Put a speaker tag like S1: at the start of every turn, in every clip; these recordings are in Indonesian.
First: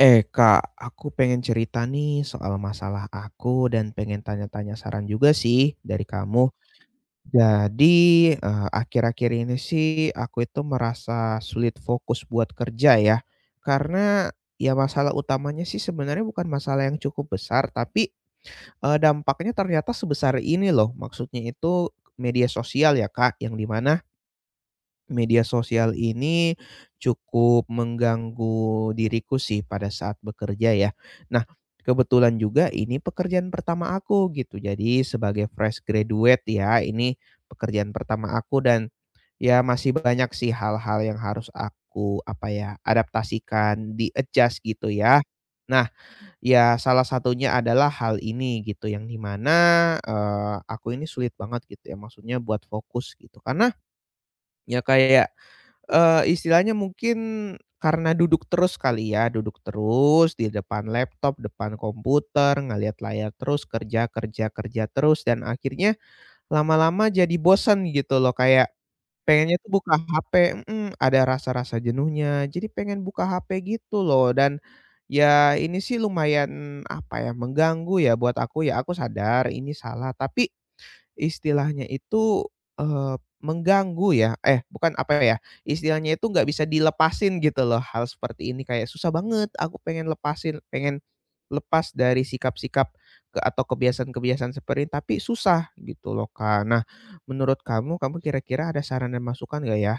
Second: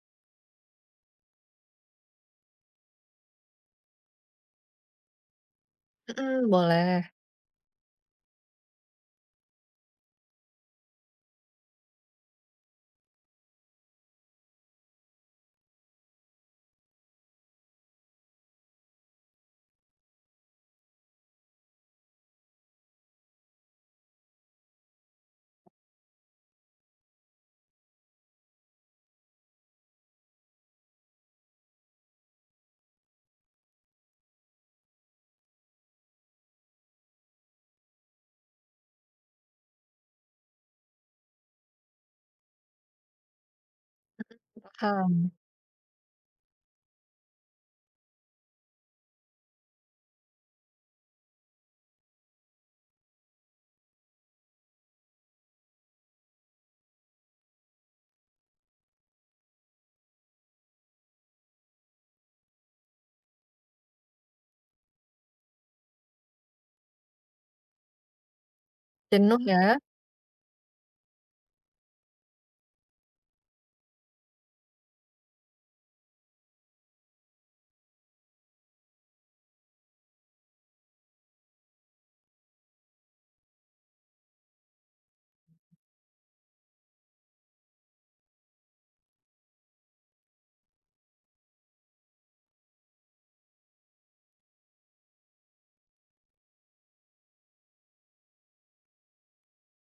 S1: Eh Kak, aku pengen cerita nih soal masalah aku dan pengen tanya-tanya saran juga sih dari
S2: Mhm,
S1: kamu.
S2: boleh,
S1: Jadi, akhir-akhir ini sih aku itu merasa sulit fokus buat kerja ya. Karena ya masalah utamanya sih sebenarnya bukan masalah yang cukup besar, tapi, dampaknya ternyata sebesar ini loh. Maksudnya itu media sosial ya Kak, yang di mana media sosial ini cukup mengganggu diriku sih pada saat bekerja ya. Nah, kebetulan juga ini pekerjaan pertama aku gitu. Jadi sebagai fresh graduate ya, ini pekerjaan pertama aku dan ya masih banyak sih hal-hal yang harus aku apa ya, adaptasikan, di-adjust gitu ya.
S2: paham.
S1: Nah, ya salah satunya adalah hal ini gitu yang di mana, aku ini sulit banget gitu ya maksudnya buat fokus gitu karena ya kayak, istilahnya mungkin karena duduk terus kali ya, duduk terus di depan laptop, depan komputer, ngelihat layar terus, kerja kerja kerja terus, dan akhirnya lama-lama jadi bosen gitu loh, kayak
S2: Jenuh
S1: pengennya tuh
S2: ya?
S1: buka HP. Mhm, ada rasa-rasa jenuhnya, jadi pengen buka HP gitu loh. Dan ya ini sih lumayan, apa ya, mengganggu ya buat aku ya, aku sadar ini salah, tapi istilahnya itu, eee, mengganggu ya eh, bukan apa ya, istilahnya itu nggak bisa dilepasin gitu loh hal seperti ini, kayak susah banget aku pengen lepasin, pengen lepas dari sikap-sikap ke atau kebiasaan-kebiasaan seperti ini, tapi susah gitu loh, Kak. Nah, menurut kamu kira-kira ada saran dan masukan nggak ya?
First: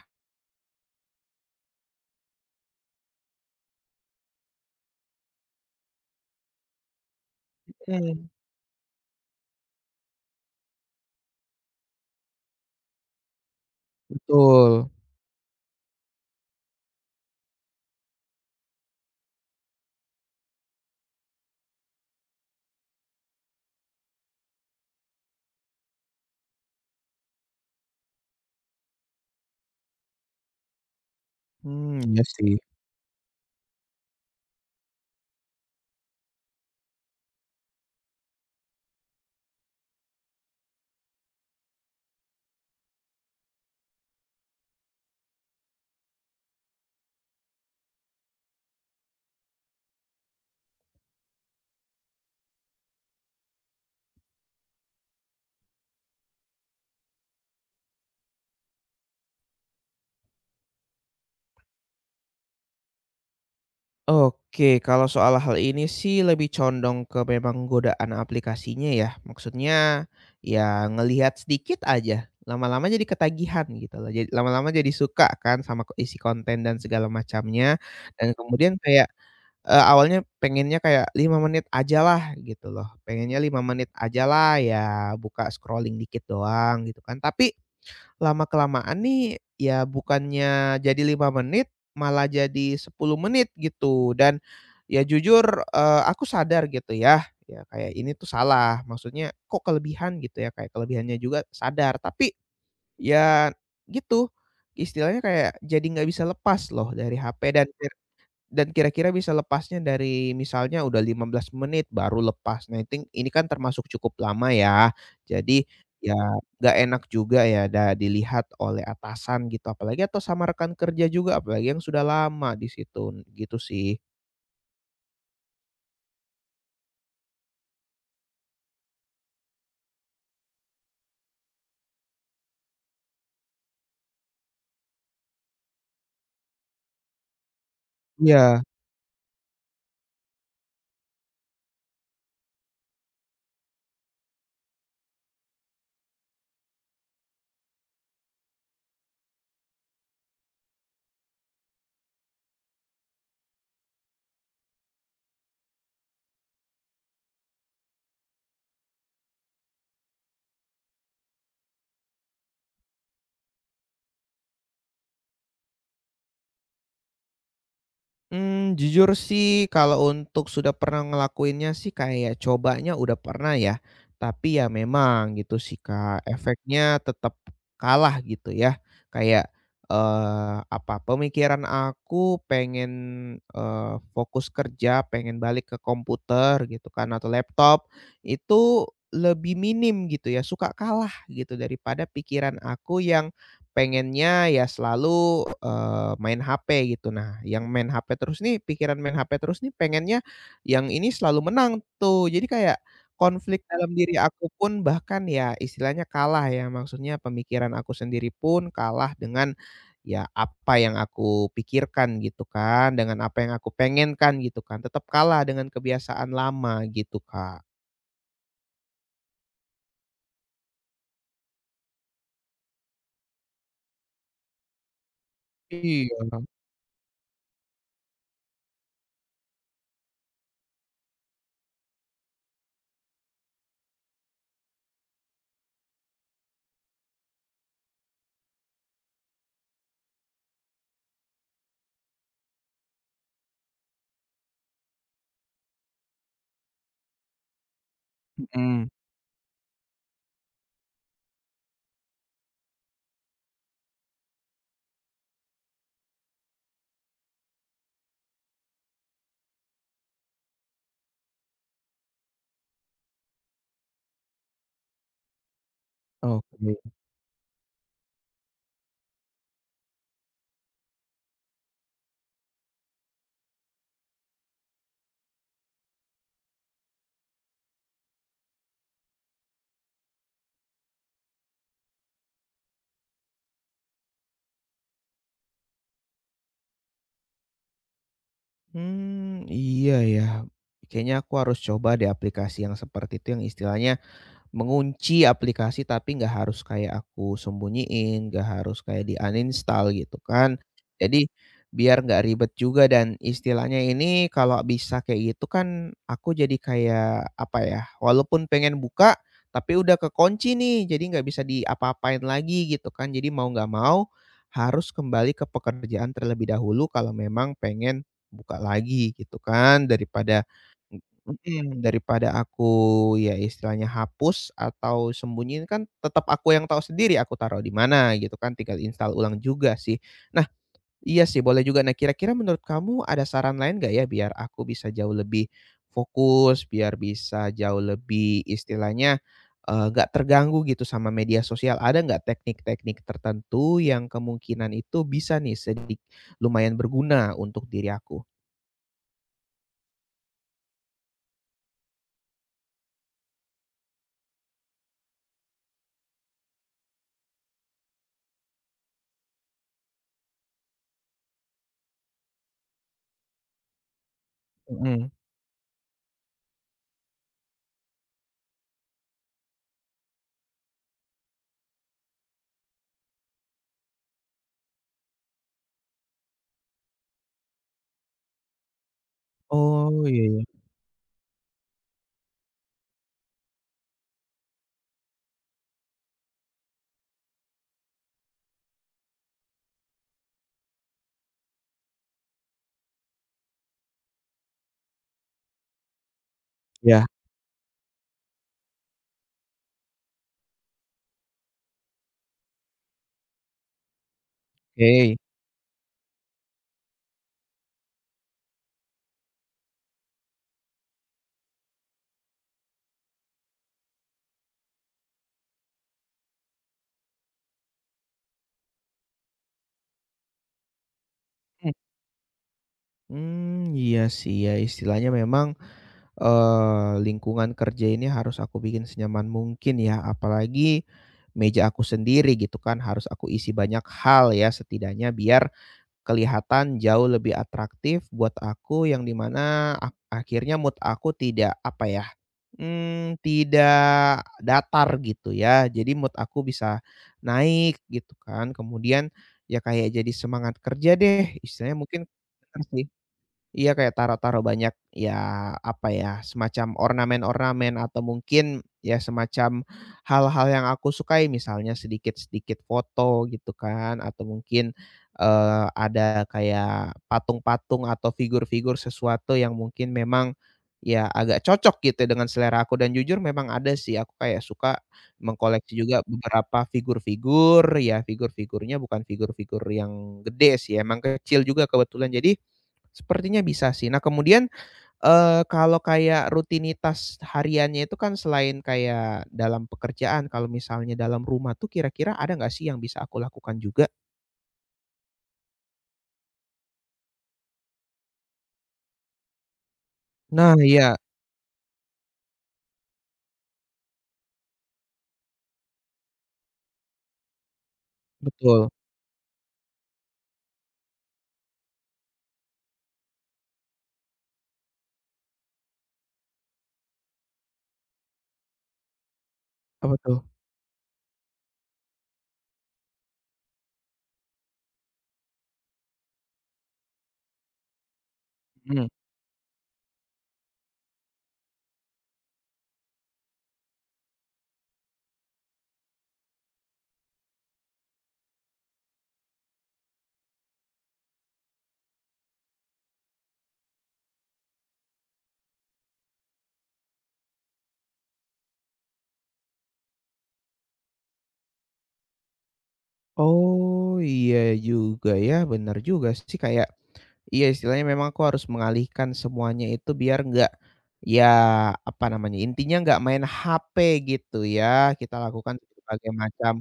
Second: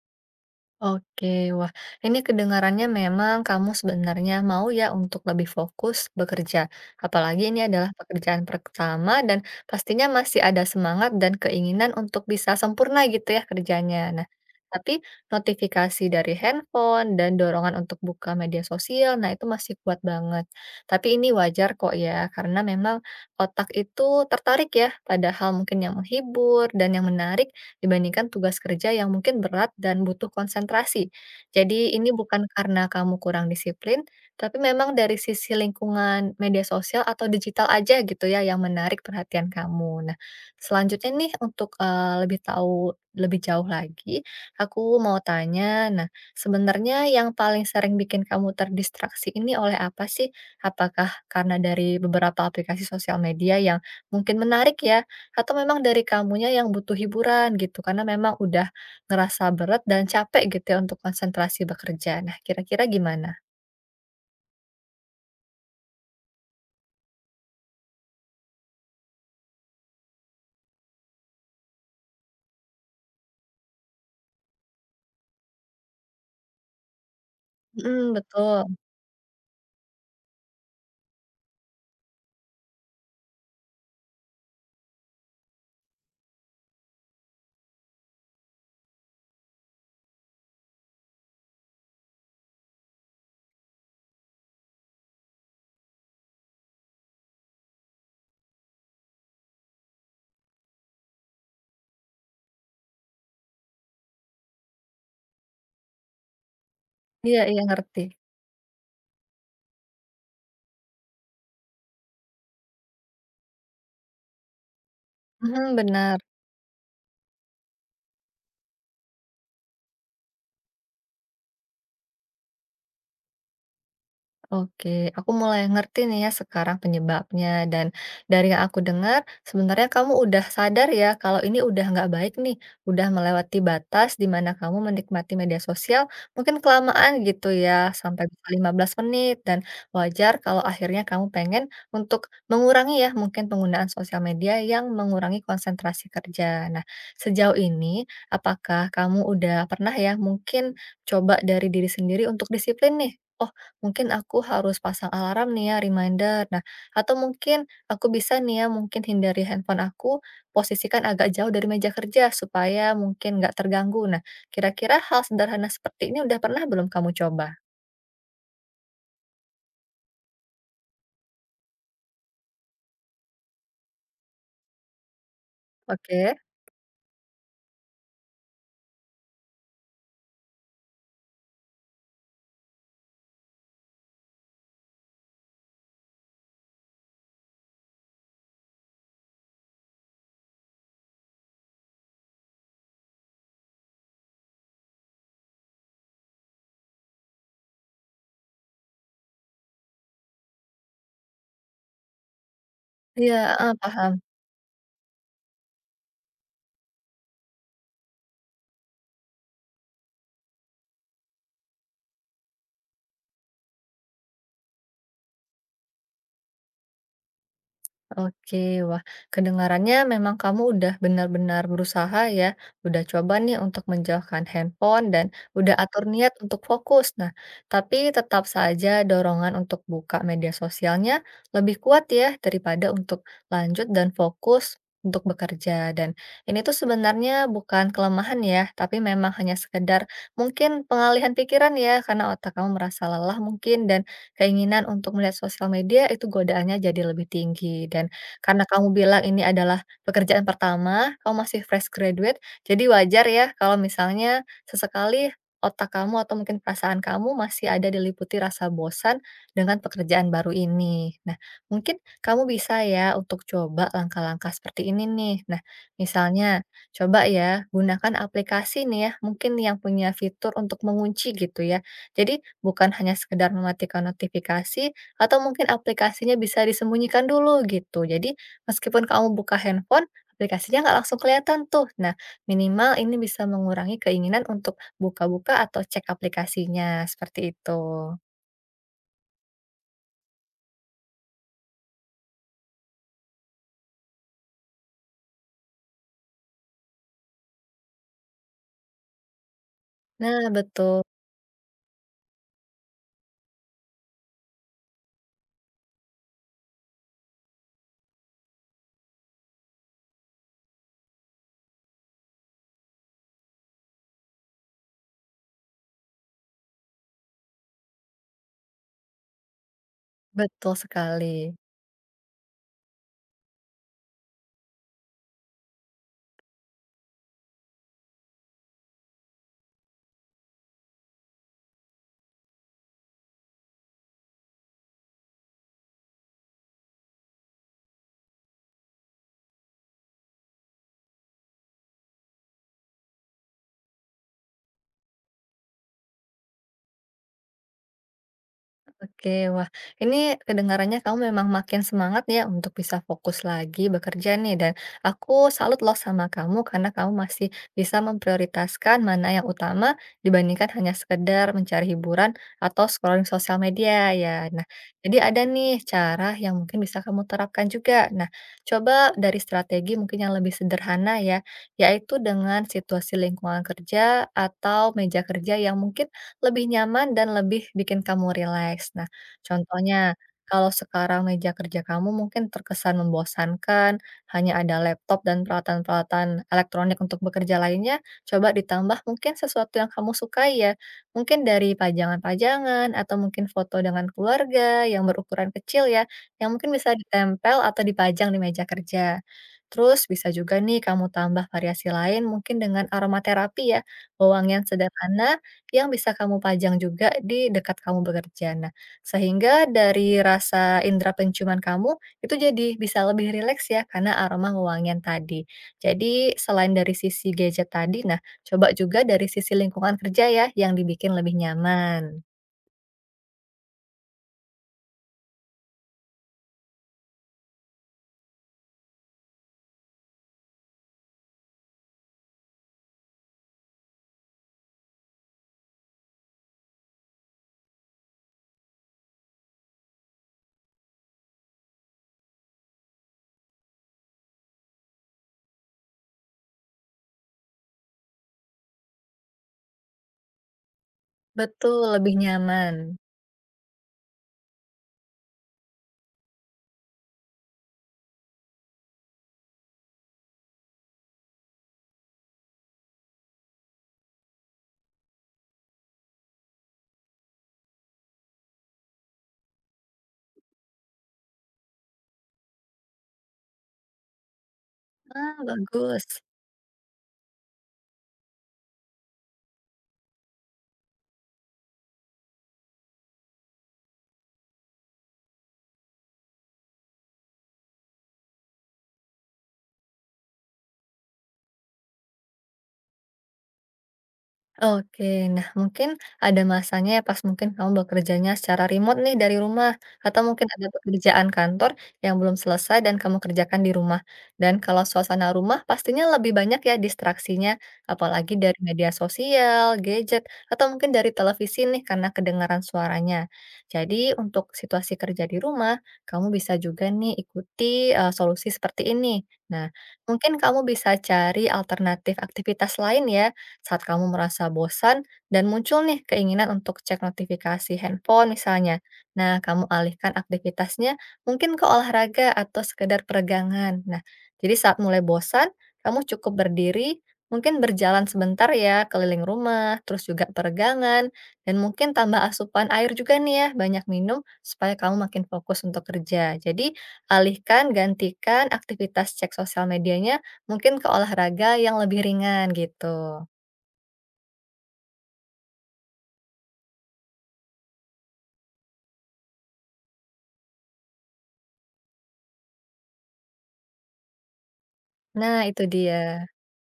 S2: Oke, wah ini kedengarannya memang kamu sebenarnya mau ya untuk lebih fokus bekerja. Apalagi ini adalah
S1: Oke.
S2: pekerjaan pertama dan pastinya masih ada semangat dan keinginan untuk bisa sempurna gitu ya kerjanya. Nah,
S1: Betul.
S2: tapi notifikasi dari handphone dan dorongan untuk buka media sosial, nah itu masih kuat banget. Tapi ini wajar kok ya, karena memang otak itu tertarik ya pada hal mungkin yang menghibur dan yang menarik dibandingkan tugas kerja yang mungkin berat dan butuh konsentrasi. Jadi
S1: Mmm,
S2: ini
S1: iya
S2: bukan
S1: sih.
S2: karena kamu kurang disiplin, tapi memang dari sisi lingkungan media sosial atau digital aja gitu ya yang menarik perhatian kamu. Nah, selanjutnya nih untuk, lebih tahu lebih jauh lagi, aku mau tanya, nah sebenarnya yang paling sering bikin kamu terdistraksi ini oleh apa sih? Apakah karena dari beberapa aplikasi sosial media yang mungkin menarik ya atau memang dari kamunya yang butuh hiburan gitu, karena memang udah ngerasa berat dan capek gitu ya untuk konsentrasi bekerja. Nah, kira-kira gimana?
S1: Oke, kalau soal hal ini sih lebih condong ke memang godaan aplikasinya ya. Maksudnya, ya ngelihat sedikit aja, lama-lama jadi ketagihan gitu loh. Jadi lama-lama jadi suka kan sama isi konten dan segala macamnya,
S2: Mhm,
S1: dan
S2: betul.
S1: kemudian kayak, awalnya pengennya kayak 5 menit ajalah gitu loh, pengennya 5 menit aja lah, ya buka scrolling dikit doang gitu kan. Tapi lama-kelamaan nih, ya bukannya jadi 5 menit, malah jadi 10 menit gitu dan ya jujur, aku sadar gitu ya, ya kayak ini tuh salah, maksudnya kok kelebihan gitu ya, kayak kelebihannya juga sadar, tapi ya gitu, istilahnya kayak jadi nggak bisa lepas loh dari
S2: Iya
S1: HP
S2: iya,
S1: dan
S2: ngerti.
S1: dan kira-kira bisa lepasnya dari misalnya udah 15 menit baru lepas. Nah iting ini kan termasuk cukup lama ya. Jadi
S2: Mhm,
S1: ya
S2: benar.
S1: nggak enak juga ya dilihat oleh atasan gitu, apalagi atau sama rekan kerja juga, apalagi yang sudah lama di situ, gitu sih.
S2: Oke, aku mulai ngerti nih ya sekarang penyebabnya dan dari yang aku dengar sebenarnya kamu udah sadar ya kalau ini udah nggak baik nih, udah melewati batas di mana kamu menikmati media sosial mungkin kelamaan gitu ya sampai bisa
S1: Iya.
S2: 15 menit dan wajar kalau akhirnya kamu pengen untuk mengurangi ya mungkin penggunaan sosial media yang mengurangi konsentrasi kerja. Nah, sejauh ini apakah kamu udah pernah ya mungkin coba dari diri sendiri untuk disiplin nih? Oh, mungkin aku harus pasang alarm nih ya, reminder. Nah, atau mungkin aku bisa nih ya, mungkin hindari handphone aku, posisikan agak jauh dari meja kerja supaya mungkin nggak terganggu. Nah, kira-kira hal sederhana seperti ini udah pernah belum kamu coba?
S1: Mmm, jujur sih kalau untuk sudah pernah ngelakuinnya sih kayak cobanya udah pernah ya, tapi ya memang gitu sih, Kak,
S2: Oke.
S1: efeknya tetap kalah gitu ya. Kayak, apa, pemikiran aku pengen, fokus kerja, pengen balik ke komputer gitu kan atau laptop, itu lebih minim gitu ya, suka kalah gitu daripada pikiran aku yang pengennya ya selalu, main HP gitu. Nah, yang main HP terus nih, pikiran main HP terus nih, pengennya yang ini selalu menang tuh. Jadi kayak
S2: Iya,
S1: konflik
S2: heeh,
S1: dalam
S2: paham.
S1: diri aku pun bahkan ya istilahnya kalah ya, maksudnya pemikiran aku sendiri pun kalah dengan ya apa yang aku pikirkan gitu kan, dengan apa yang aku pengenkan gitu kan, tetap kalah dengan kebiasaan lama gitu, Kak.
S2: Oke, wah kedengarannya memang kamu udah benar-benar berusaha ya, udah coba nih untuk menjauhkan handphone dan udah atur niat
S1: Iya,
S2: untuk fokus. Nah, tapi tetap saja dorongan untuk buka media sosialnya lebih kuat ya daripada untuk lanjut dan fokus untuk bekerja. Dan ini tuh sebenarnya bukan kelemahan ya, tapi memang hanya sekedar mungkin pengalihan pikiran ya, karena otak kamu merasa lelah mungkin dan keinginan untuk melihat sosial media itu godaannya jadi lebih tinggi. Dan karena kamu
S1: mhm,
S2: bilang ini adalah pekerjaan pertama, kamu masih fresh graduate, jadi wajar ya kalau misalnya sesekali otak kamu atau mungkin perasaan kamu masih ada diliputi rasa bosan dengan pekerjaan baru ini. Nah, mungkin kamu bisa ya untuk coba langkah-langkah seperti ini nih. Nah, misalnya
S1: oke.
S2: coba ya gunakan aplikasi nih ya, mungkin yang punya fitur untuk mengunci gitu ya. Jadi bukan hanya sekedar mematikan notifikasi, atau mungkin aplikasinya bisa disembunyikan dulu gitu. Jadi meskipun kamu buka handphone, aplikasinya nggak langsung kelihatan tuh. Nah, minimal ini bisa mengurangi keinginan untuk buka-buka atau cek aplikasinya, seperti itu.
S1: Hmm, iya ya. Kayaknya aku harus coba deh aplikasi yang seperti itu yang istilahnya, mengunci aplikasi tapi nggak harus kayak aku sembunyiin, nggak harus kayak di-uninstall gitu
S2: Nah
S1: kan.
S2: betul,
S1: Jadi biar nggak ribet juga dan istilahnya ini kalau bisa kayak gitu kan aku jadi kayak apa ya, walaupun pengen buka tapi udah kekunci nih jadi nggak bisa diapa-apain lagi gitu kan. Jadi mau nggak mau harus kembali ke pekerjaan terlebih dahulu kalau memang pengen buka lagi gitu kan daripada.
S2: betul sekali.
S1: Mhm, daripada aku ya istilahnya hapus atau sembunyiin kan tetap aku yang tahu sendiri aku taruh di mana gitu kan, tinggal install ulang juga sih. Nah, iya sih boleh juga. Nah kira-kira menurut kamu ada saran lain nggak ya biar aku bisa jauh lebih fokus, biar bisa jauh lebih istilahnya, nggak terganggu gitu sama media sosial. Ada nggak teknik-teknik tertentu yang kemungkinan itu bisa nih sedikit lumayan berguna untuk diri aku?
S2: Oke, wah ini kedengarannya kamu memang makin semangat ya untuk bisa fokus lagi bekerja nih dan aku salut loh sama kamu karena kamu masih bisa memprioritaskan mana yang utama dibandingkan hanya sekedar mencari hiburan atau scrolling sosial media ya. Nah,
S1: Mhm.
S2: jadi ada nih cara yang mungkin bisa kamu terapkan juga. Nah, coba dari strategi mungkin yang lebih sederhana ya, yaitu dengan situasi lingkungan kerja atau meja kerja yang mungkin lebih nyaman dan lebih bikin kamu rileks. Nah,
S1: Oh,
S2: contohnya,
S1: iya iya.
S2: kalau sekarang meja kerja kamu mungkin terkesan membosankan, hanya ada laptop dan peralatan-peralatan elektronik untuk bekerja lainnya, coba ditambah mungkin sesuatu yang kamu sukai ya. Mungkin dari pajangan-pajangan atau mungkin foto dengan keluarga yang berukuran kecil ya, yang mungkin bisa ditempel atau dipajang di meja kerja. Terus bisa juga nih kamu tambah variasi lain mungkin dengan aromaterapi ya, wewangian
S1: Iya, oke.
S2: sederhana yang bisa kamu pajang juga di dekat kamu bekerja. Nah, sehingga dari rasa indera penciuman kamu itu jadi bisa lebih rileks ya karena aroma wangian tadi. Jadi selain dari sisi gadget tadi, nah coba juga dari sisi lingkungan kerja ya yang dibikin lebih
S1: Hmm,
S2: nyaman.
S1: mmm, iya sih ya, istilahnya memang, lingkungan kerja ini harus aku bikin senyaman mungkin ya, apalagi meja aku sendiri gitu kan, harus aku isi banyak hal ya, setidaknya biar kelihatan jauh lebih atraktif buat aku, yang dimana akhirnya mood aku tidak, apa ya, tidak datar gitu ya. Jadi mood aku bisa naik gitu kan, kemudian ya kayak jadi semangat kerja deh,
S2: Betul,
S1: istilahnya mungkin
S2: lebih nyaman.
S1: sih. Iya, kayak taruh-taruh banyak, ya, apa ya, semacam ornamen-ornamen atau mungkin, ya, semacam hal-hal yang aku sukai, misalnya sedikit-sedikit foto gitu kan, atau mungkin, ada kayak patung-patung atau figur-figur sesuatu yang mungkin memang, ya, agak cocok gitu dengan selera aku dan jujur memang ada sih, aku kayak suka
S2: Ah,
S1: mengkoleksi juga
S2: bagus.
S1: beberapa figur-figur, ya, figur-figurnya bukan figur-figur yang gede sih, emang kecil juga kebetulan. Jadi sepertinya bisa sih. Nah kemudian, kalau kayak rutinitas hariannya itu kan selain kayak dalam pekerjaan, kalau misalnya dalam rumah tuh kira-kira ada nggak sih yang bisa aku lakukan juga?
S2: Oke, nah mungkin ada masanya ya pas mungkin kamu bekerjanya secara remote nih dari rumah, atau mungkin
S1: Nah
S2: ada
S1: iya,
S2: pekerjaan kantor yang belum selesai dan kamu kerjakan di rumah. Dan kalau suasana rumah pastinya lebih banyak ya distraksinya, apalagi dari
S1: betul.
S2: media sosial, gadget, atau mungkin dari televisi nih karena kedengaran suaranya. Jadi untuk situasi kerja di rumah, kamu bisa juga nih ikuti eh, solusi seperti ini. Nah,
S1: Apa tuh?
S2: mungkin kamu bisa cari alternatif aktivitas lain ya saat kamu merasa bosan dan muncul nih keinginan untuk cek notifikasi handphone misalnya.
S1: Mhm.
S2: Nah, kamu alihkan aktivitasnya mungkin ke olahraga atau sekedar peregangan. Nah, jadi saat mulai bosan, kamu cukup berdiri, mungkin berjalan sebentar ya keliling rumah, terus juga peregangan, dan mungkin tambah asupan air juga nih ya, banyak minum supaya kamu makin fokus untuk kerja. Jadi, alihkan, gantikan aktivitas cek sosial medianya mungkin ke olahraga yang lebih ringan gitu.
S1: Oh, iya juga ya, benar juga sih kayak. Iya, istilahnya memang aku harus mengalihkan semuanya itu biar nggak, ya apa namanya, intinya nggak main HP gitu ya. Kita
S2: Nah,
S1: lakukan
S2: itu dia.
S1: berbagai macam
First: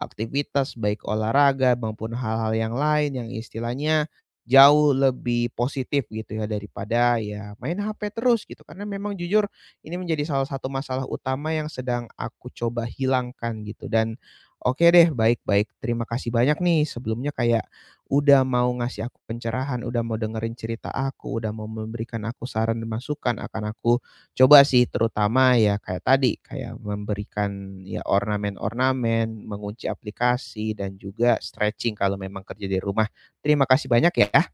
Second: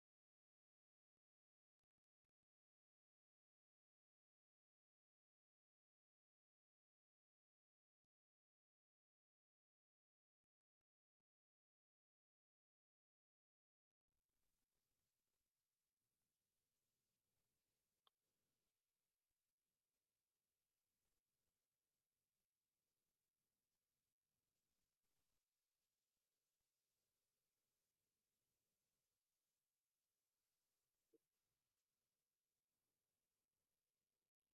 S1: aktivitas baik olahraga maupun hal-hal yang lain yang istilahnya jauh lebih positif gitu ya daripada ya main HP terus gitu. Karena memang jujur ini menjadi salah satu masalah utama yang sedang aku coba hilangkan gitu dan oke deh baik-baik, terima kasih banyak nih sebelumnya kayak udah mau ngasih aku pencerahan, udah mau dengerin cerita aku, udah mau memberikan aku saran dan masukan, akan aku coba sih terutama ya kayak tadi, kayak memberikan ya ornamen-ornamen, mengunci aplikasi dan juga stretching kalau memang kerja di rumah. Terima kasih banyak ya.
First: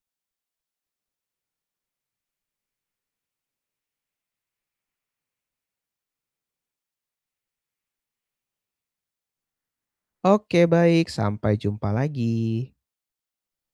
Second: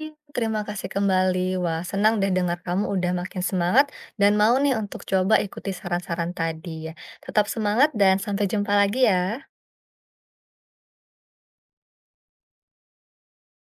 S2: Iya. Terima kasih kembali. Wah, senang deh dengar kamu udah makin semangat dan mau nih untuk coba ikuti saran-saran tadi ya. Tetap semangat dan sampai jumpa lagi ya.
S1: Oke baik, sampai jumpa lagi.